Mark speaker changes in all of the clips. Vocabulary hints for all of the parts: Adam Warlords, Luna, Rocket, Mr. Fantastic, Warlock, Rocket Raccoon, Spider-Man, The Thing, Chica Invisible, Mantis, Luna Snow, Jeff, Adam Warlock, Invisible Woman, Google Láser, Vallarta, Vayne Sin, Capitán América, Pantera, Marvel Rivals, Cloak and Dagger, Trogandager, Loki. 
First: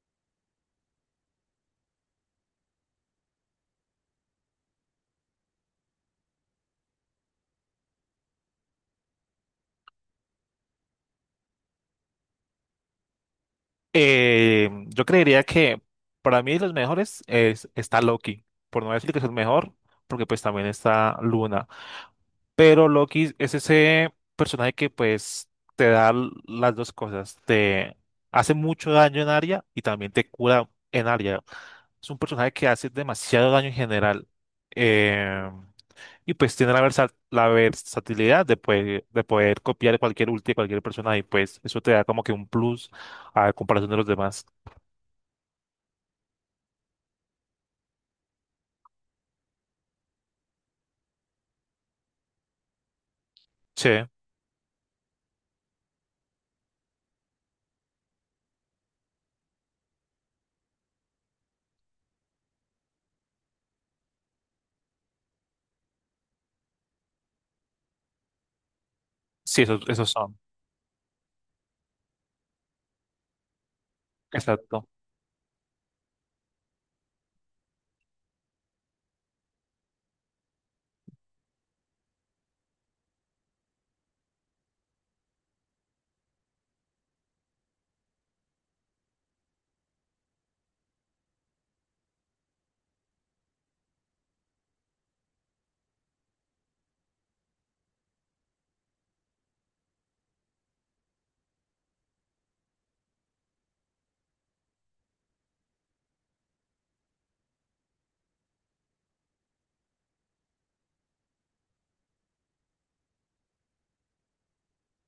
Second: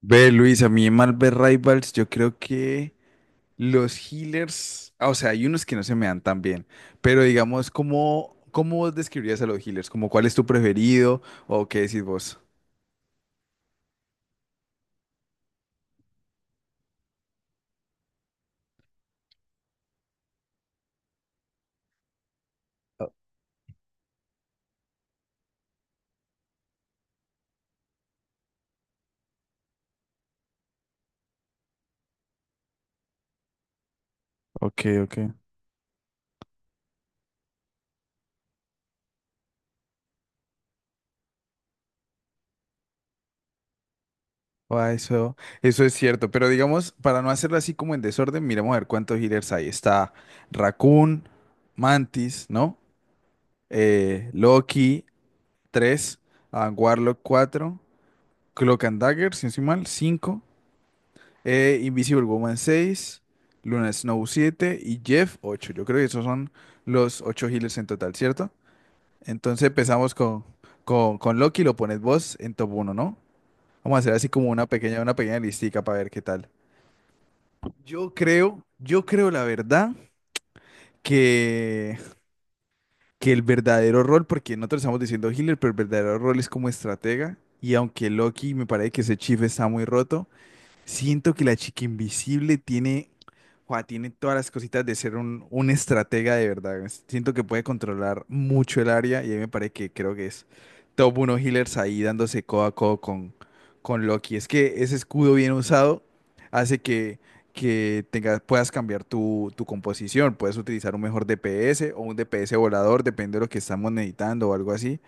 Speaker 1: Ve, Luis, a mí en Marvel Rivals yo creo que los healers, o sea, hay unos que no se me dan tan bien, pero digamos, ¿cómo vos describirías a los healers? ¿Como cuál es tu preferido o qué decís vos?
Speaker 2: Yo creería que para mí los mejores es, está Loki, por no decir que es el mejor, porque pues también está Luna. Pero Loki es ese personaje que pues te da las dos cosas, te hace mucho daño en área y también te cura en área. Es un personaje que hace demasiado daño en general.
Speaker 1: Ok, ok.
Speaker 2: Eh, y pues tiene la, la versatilidad de, de poder copiar cualquier ulti de cualquier persona y pues eso te da como que un plus a comparación de los demás.
Speaker 1: Ah, eso es cierto, pero digamos, para no hacerlo así como en desorden, miremos a ver cuántos healers hay. Está Raccoon, Mantis, ¿no?
Speaker 2: Sí,
Speaker 1: Loki, 3, Warlock, 4, Cloak and Dagger, si no estoy mal, 5. Invisible Woman 6, Luna Snow 7 y Jeff 8. Yo creo que esos son los 8 healers en total, ¿cierto?
Speaker 2: sí,
Speaker 1: Entonces
Speaker 2: esos, esos
Speaker 1: empezamos
Speaker 2: son.
Speaker 1: con Loki, lo pones vos en top uno, ¿no? Vamos a hacer así como
Speaker 2: Exacto.
Speaker 1: una pequeña listica para ver qué tal. Yo creo la verdad que, que el verdadero rol, porque nosotros estamos diciendo healer, pero el verdadero rol es como estratega. Y aunque Loki me parece que ese chief está muy roto, siento que la chica invisible tiene todas las cositas de ser un estratega de verdad. Siento que puede controlar mucho el área y a mí me parece que creo que es top 1 healers ahí dándose codo a codo con Loki. Es que ese escudo bien usado hace que tengas, puedas cambiar tu composición. Puedes utilizar un mejor DPS o un DPS volador, depende de lo que estamos necesitando o algo así.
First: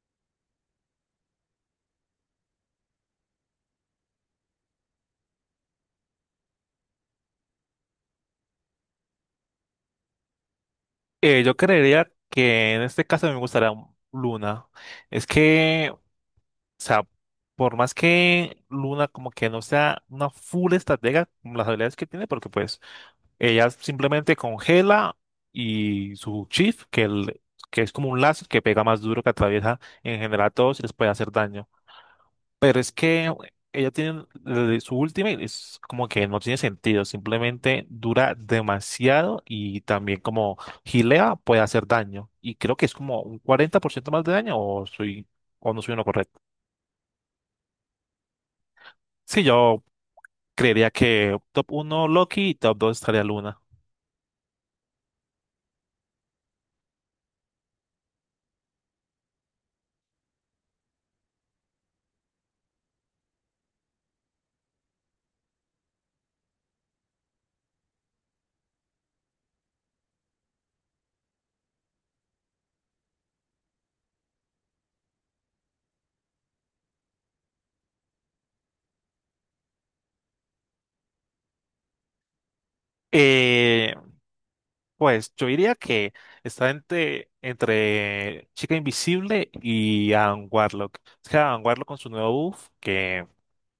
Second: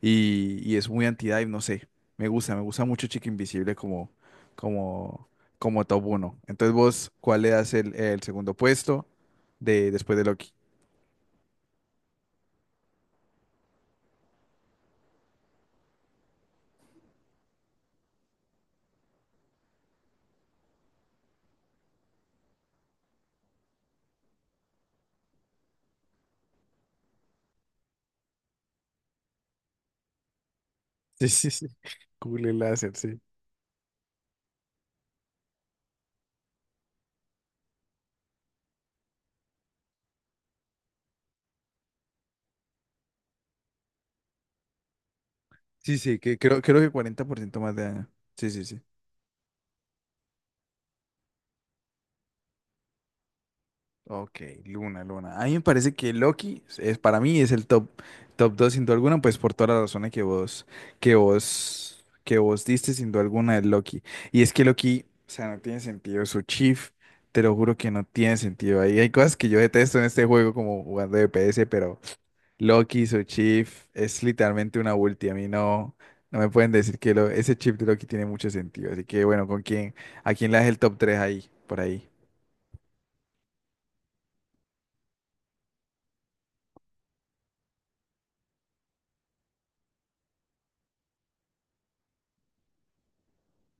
Speaker 1: Y es muy anti-dive, no sé. Me gusta mucho Chica Invisible como, como top uno. Entonces vos, ¿cuál le das el segundo puesto después de Loki?
Speaker 2: Yo creería que en este caso me gustaría Luna. Es que, o sea, por más que Luna como que no sea una full estratega con las habilidades que tiene, porque pues ella simplemente congela y su shift, que, que es como un láser que pega más duro, que atraviesa en general a todos y les puede
Speaker 1: Sí,
Speaker 2: hacer
Speaker 1: sí, sí.
Speaker 2: daño.
Speaker 1: Google
Speaker 2: Pero es
Speaker 1: Láser, sí.
Speaker 2: que ella tiene su última y es como que no tiene sentido, simplemente dura demasiado y también como gilea puede hacer daño. Y creo que es como un 40% más de daño o soy o no soy
Speaker 1: Sí,
Speaker 2: uno
Speaker 1: sí,
Speaker 2: correcto.
Speaker 1: creo que 40% más de daño. Sí, sí, sí.
Speaker 2: Sí, yo creería que top uno Loki y top 2 estaría Luna.
Speaker 1: Ok, Luna, Luna. A mí me parece que Loki es, para mí es top 2 sin duda alguna, pues por todas las razones que vos diste sin duda alguna de Loki. Y es que Loki, o sea, no tiene sentido. Su chief, te lo juro que no tiene sentido. Ahí hay cosas que yo detesto en este juego como jugando de S, pero Loki, su chief, es literalmente una ulti. A mí no, no me pueden decir que ese chip de Loki tiene mucho sentido. Así que bueno, ¿con quién? ¿A quién le das el top tres ahí? Por ahí.
Speaker 2: Eh, pues yo diría que está entre, entre Chica Invisible y Adam Warlock. Es que Adam Warlock con su nuevo buff que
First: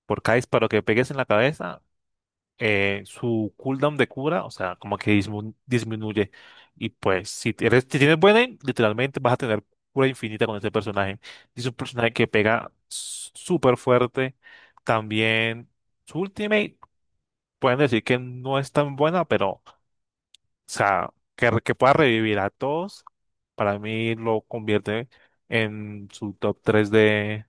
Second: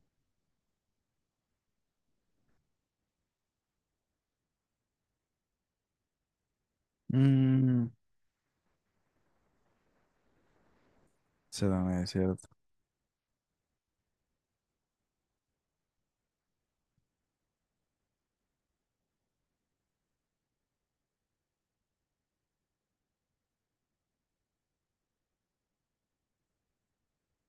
Speaker 2: por cada disparo que pegues en la cabeza su cooldown de cura, o sea, como que disminuye. Y pues, si eres,
Speaker 1: Mm.
Speaker 2: si tienes buena aim, literalmente vas a tener cura infinita con este personaje. Y es
Speaker 1: Eso
Speaker 2: un
Speaker 1: no es
Speaker 2: personaje que
Speaker 1: cierto.
Speaker 2: pega súper fuerte. También su ultimate, pueden decir que no es tan buena, pero, o sea, que, que pueda revivir a todos, para mí lo convierte en su top 3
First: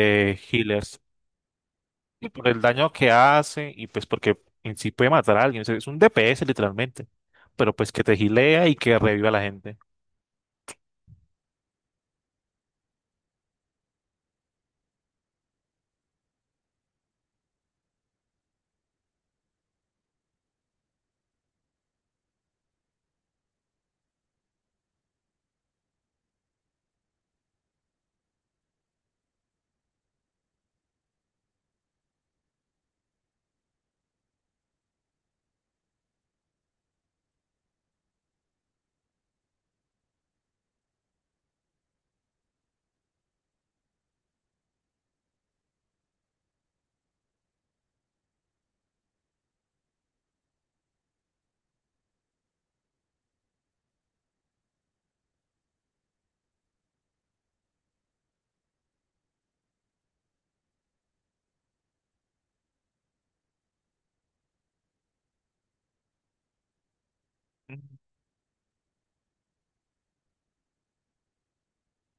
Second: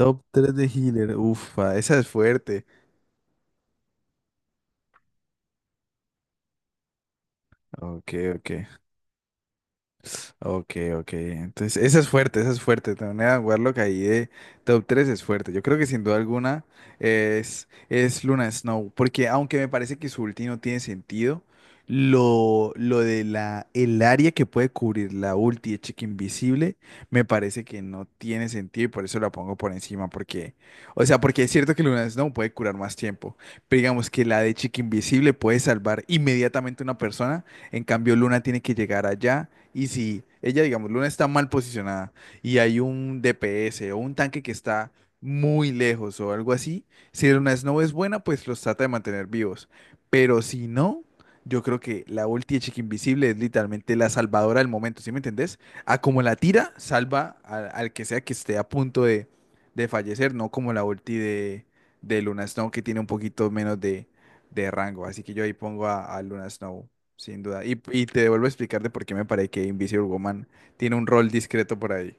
Speaker 1: Top 3 de
Speaker 2: healers.
Speaker 1: healer. Ufa, esa es
Speaker 2: Y por el
Speaker 1: fuerte.
Speaker 2: daño que hace y pues porque en sí puede matar a alguien. O sea, es un DPS literalmente, pero pues que
Speaker 1: Ok,
Speaker 2: te
Speaker 1: ok.
Speaker 2: gilea y que reviva a la gente.
Speaker 1: Ok, ok. Entonces, esa es fuerte, esa es fuerte. Tener a Warlock ahí de top 3 es fuerte. Yo creo que sin duda alguna es Luna Snow. Porque aunque me parece que su ulti no tiene sentido, lo de el área que puede cubrir la ulti de Chica Invisible me parece que no tiene sentido y por eso la pongo por encima. Porque, o sea, porque es cierto que Luna Snow puede curar más tiempo. Pero digamos que la de Chica Invisible puede salvar inmediatamente a una persona. En cambio, Luna tiene que llegar allá y si ella, digamos, Luna está mal posicionada y hay un DPS o un tanque que está muy lejos o algo así, si Luna Snow es buena, pues los trata de mantener vivos. Pero si no, yo creo que la ulti de Chica Invisible es literalmente la salvadora del momento, ¿sí me entendés? A como la tira, salva al que sea que esté a punto de fallecer, no como la ulti de Luna Snow que tiene un poquito menos de rango. Así que yo ahí pongo a Luna Snow sin duda.
Speaker 2: Mm,
Speaker 1: Y te vuelvo a explicar de por qué me parece que Invisible Woman tiene un rol discreto por ahí.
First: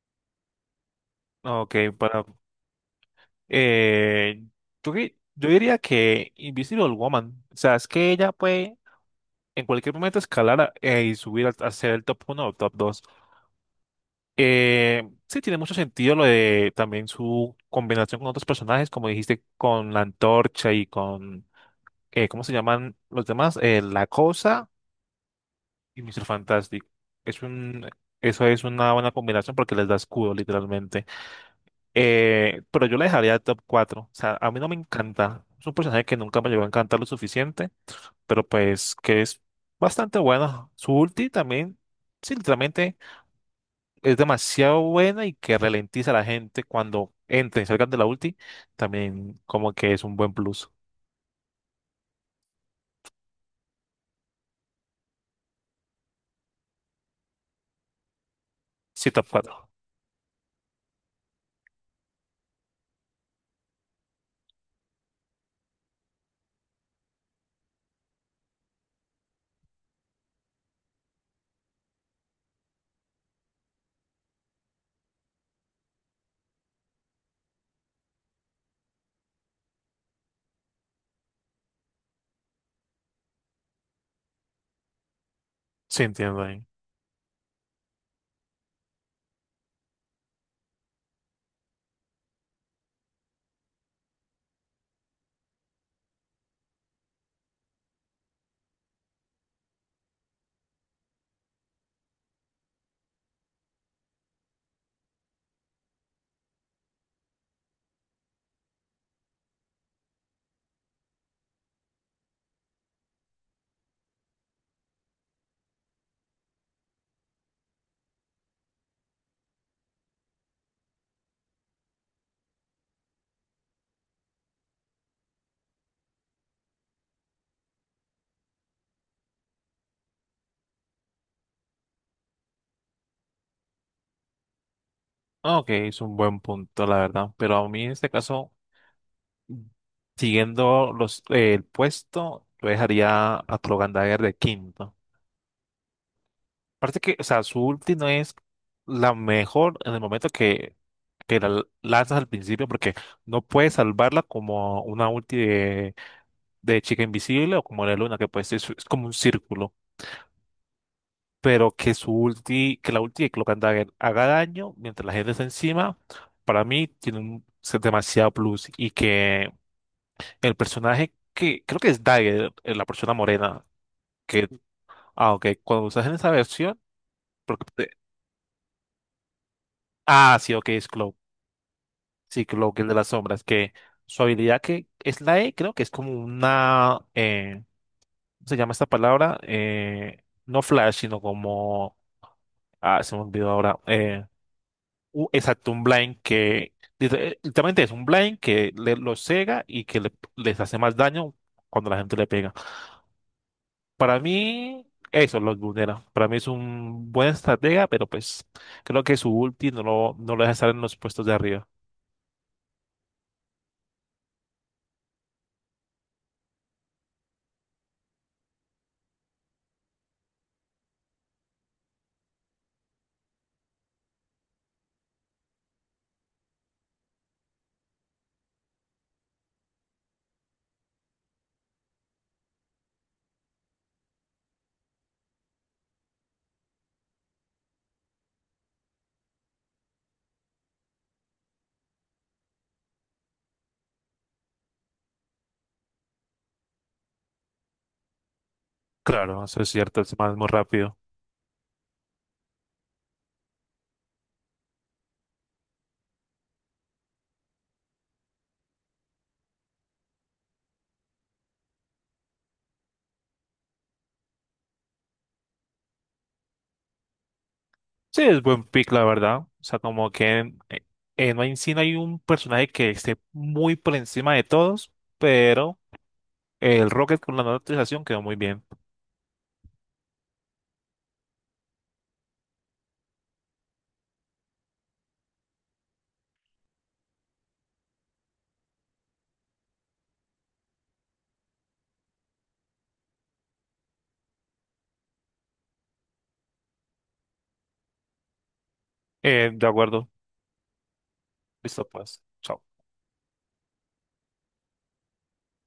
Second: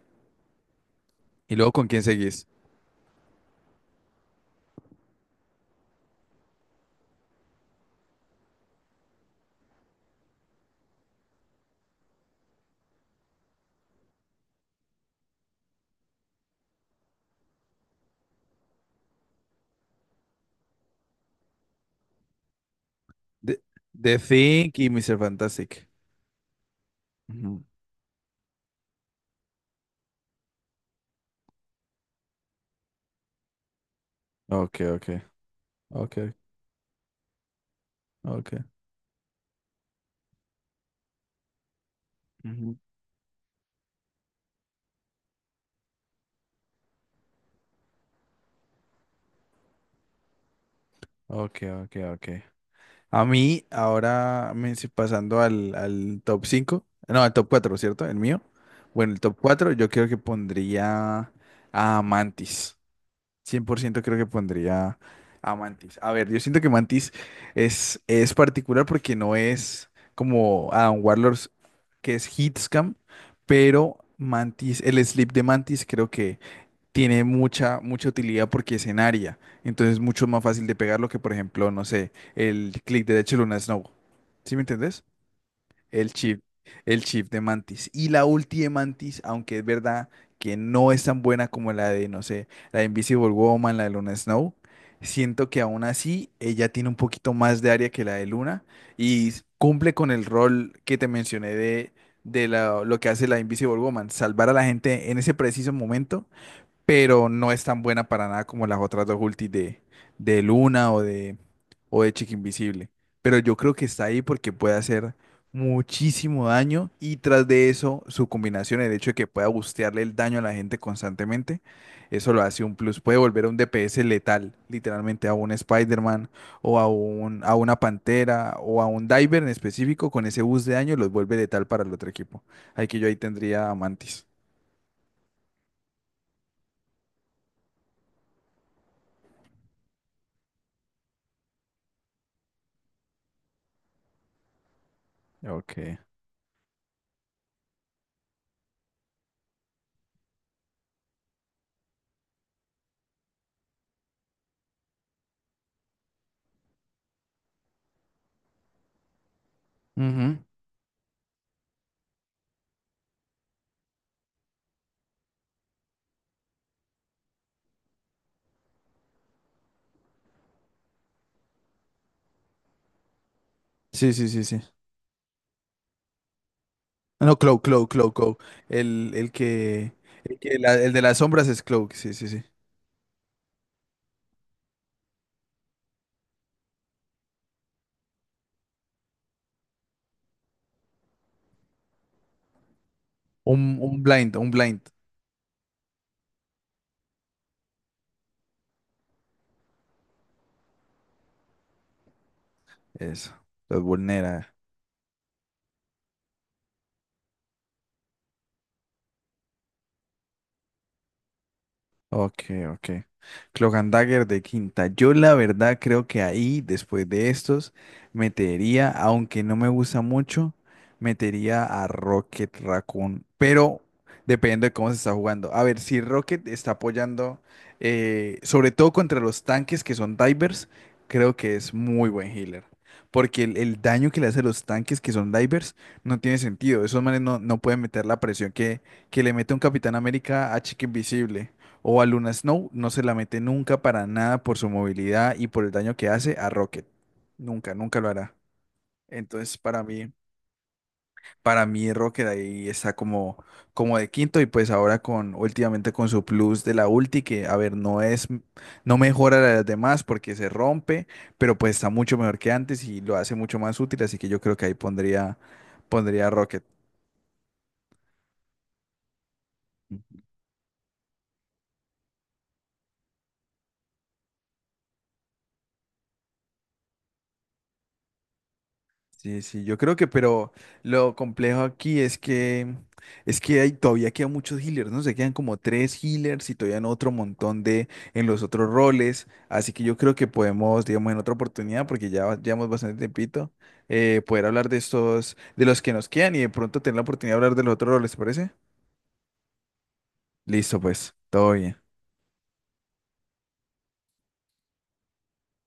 Speaker 1: Y luego,
Speaker 2: Ok,
Speaker 1: ¿con quién
Speaker 2: para...
Speaker 1: seguís?
Speaker 2: Eh, yo, yo diría que Invisible Woman, o sea, es que ella puede en cualquier momento escalar y subir a, ser el top uno o top dos. Sí, tiene mucho sentido lo de también su combinación con otros personajes, como dijiste, con la antorcha y con, ¿cómo se llaman los
Speaker 1: The,
Speaker 2: demás? La
Speaker 1: The
Speaker 2: cosa.
Speaker 1: Thing y Mr. Fantastic.
Speaker 2: Y Mr. Fantastic. Es
Speaker 1: Ujú.
Speaker 2: un, eso es una buena combinación porque les da escudo, literalmente. Pero yo la dejaría top cuatro. O sea, a mí no me
Speaker 1: Ok, ok,
Speaker 2: encanta. Es un personaje
Speaker 1: ok,
Speaker 2: que nunca me llegó a encantar lo suficiente, pero
Speaker 1: ok,
Speaker 2: pues que es bastante bueno. Su ulti también, sí,
Speaker 1: ujú.
Speaker 2: literalmente es demasiado buena y que ralentiza a la gente cuando entren y salgan de la ulti. También como que es un buen plus.
Speaker 1: Ok, ok, ok. A mí, ahora me si- pasando al top 5 no, al top cuatro, ¿cierto? El mío.
Speaker 2: Sí,
Speaker 1: Bueno, el
Speaker 2: top
Speaker 1: top
Speaker 2: cuatro.
Speaker 1: 4 yo creo que pondría a Mantis. Cien por ciento creo que pondría a Mantis. A ver, yo siento que Mantis es particular porque no es como Adam Warlords, que es Hitscam, pero Mantis, el sleep de Mantis creo que tiene mucha, mucha utilidad porque es en área. Entonces es mucho más fácil de pegarlo que, por ejemplo, no sé, el clic derecho de Luna Snow. ¿Sí me entendés?
Speaker 2: Sí,
Speaker 1: El chip,
Speaker 2: entiendo ahí.
Speaker 1: el chip de Mantis. Y la ulti de Mantis, aunque es verdad que no es tan buena como la de, no sé, la de Invisible Woman, la de Luna Snow, siento que aún así ella tiene un poquito más de área que la de Luna y cumple con el rol que te mencioné lo que hace la Invisible Woman, salvar a la gente en ese preciso momento, pero no es tan buena para nada como las otras dos ultis de Luna o de Chica Invisible. Pero yo creo que está ahí porque puede hacer muchísimo daño y tras de eso su combinación, el hecho de que pueda bustearle el daño a la gente constantemente, eso lo hace un plus. Puede volver a un DPS letal, literalmente a un Spider-Man o a a una Pantera o a un Diver en específico, con ese boost de daño los vuelve letal para el otro equipo. Ahí que yo ahí tendría a Mantis.
Speaker 2: Ok, es un buen punto, la verdad. Pero a mí en este caso, siguiendo los, el puesto, yo dejaría a Trogandager de quinto.
Speaker 1: Ok.
Speaker 2: Aparte que, o sea, su ulti no es la mejor en el momento que la lanzas al principio, porque no puedes salvarla como una ulti de chica invisible o como la luna, que puede ser, es como un círculo.
Speaker 1: Ujú.
Speaker 2: Pero que su ulti, que la ulti de Cloak and Dagger haga daño mientras la gente está encima, para mí tiene un es demasiado plus. Y que el personaje que creo que es Dagger, la persona morena,
Speaker 1: Sí, sí, sí,
Speaker 2: que,
Speaker 1: sí.
Speaker 2: ah, ok, cuando usas en esa versión,
Speaker 1: Ah, no, Cloak,
Speaker 2: porque,
Speaker 1: Cloak, Cloak, Cloak. El que,
Speaker 2: ah, sí, ok, es
Speaker 1: el de
Speaker 2: Cloak,
Speaker 1: las sombras es Cloak, sí, sí, sí.
Speaker 2: sí, Cloak, el de las sombras, que su habilidad que es la E, creo que es como una, ¿cómo se llama esta palabra? No flash, sino como, ah, se me olvidó ahora,
Speaker 1: Un blind, un blind.
Speaker 2: exacto, un blind que dice, literalmente es un blind que le, los cega y que les hace más daño cuando la gente le pega.
Speaker 1: Eso. Los
Speaker 2: Para
Speaker 1: vulnera.
Speaker 2: mí, eso los vulnera. Para mí es un buen estratega, pero pues creo que su ulti no lo deja estar en los puestos de arriba.
Speaker 1: Ok, ok. Cloak and Dagger de quinta. Yo la verdad creo que ahí, después de estos, metería, aunque no me gusta mucho, metería a Rocket Raccoon. Pero depende de cómo se está jugando. A ver, si Rocket está apoyando, sobre todo contra los tanques que son divers, creo que es muy buen healer. Porque el daño que le hace a los tanques que son divers no tiene sentido. Esos manes no, no pueden meter la presión que le mete un Capitán América a Chica Invisible. O a Luna Snow no se la mete nunca para nada por su movilidad y por el daño que hace a Rocket. Nunca, nunca lo hará.
Speaker 2: Claro,
Speaker 1: Entonces,
Speaker 2: eso es cierto, es más muy rápido.
Speaker 1: para mí Rocket ahí está como de quinto y pues ahora últimamente con su plus de la ulti que, a ver, no es, no mejora la de las demás porque se rompe, pero pues está mucho mejor que antes y lo hace mucho más útil, así que yo creo que ahí pondría a Rocket.
Speaker 2: Sí, es buen pick, la verdad. O sea, como que en Vayne Sin hay un personaje que esté muy por encima de todos, pero. El Rocket con la nueva actualización quedó muy bien.
Speaker 1: Sí, sí, yo creo pero lo complejo aquí es que hay, todavía quedan muchos healers, ¿no? Se quedan como tres healers y todavía en otro montón de en los otros roles. Así que yo creo que podemos, digamos, en otra oportunidad, porque llevamos bastante tiempito, poder hablar de estos, de los que nos quedan y de pronto tener la oportunidad de hablar de los otros roles, ¿te parece?
Speaker 2: De acuerdo.
Speaker 1: Listo, pues, todo bien.
Speaker 2: Listo, pues. Chao.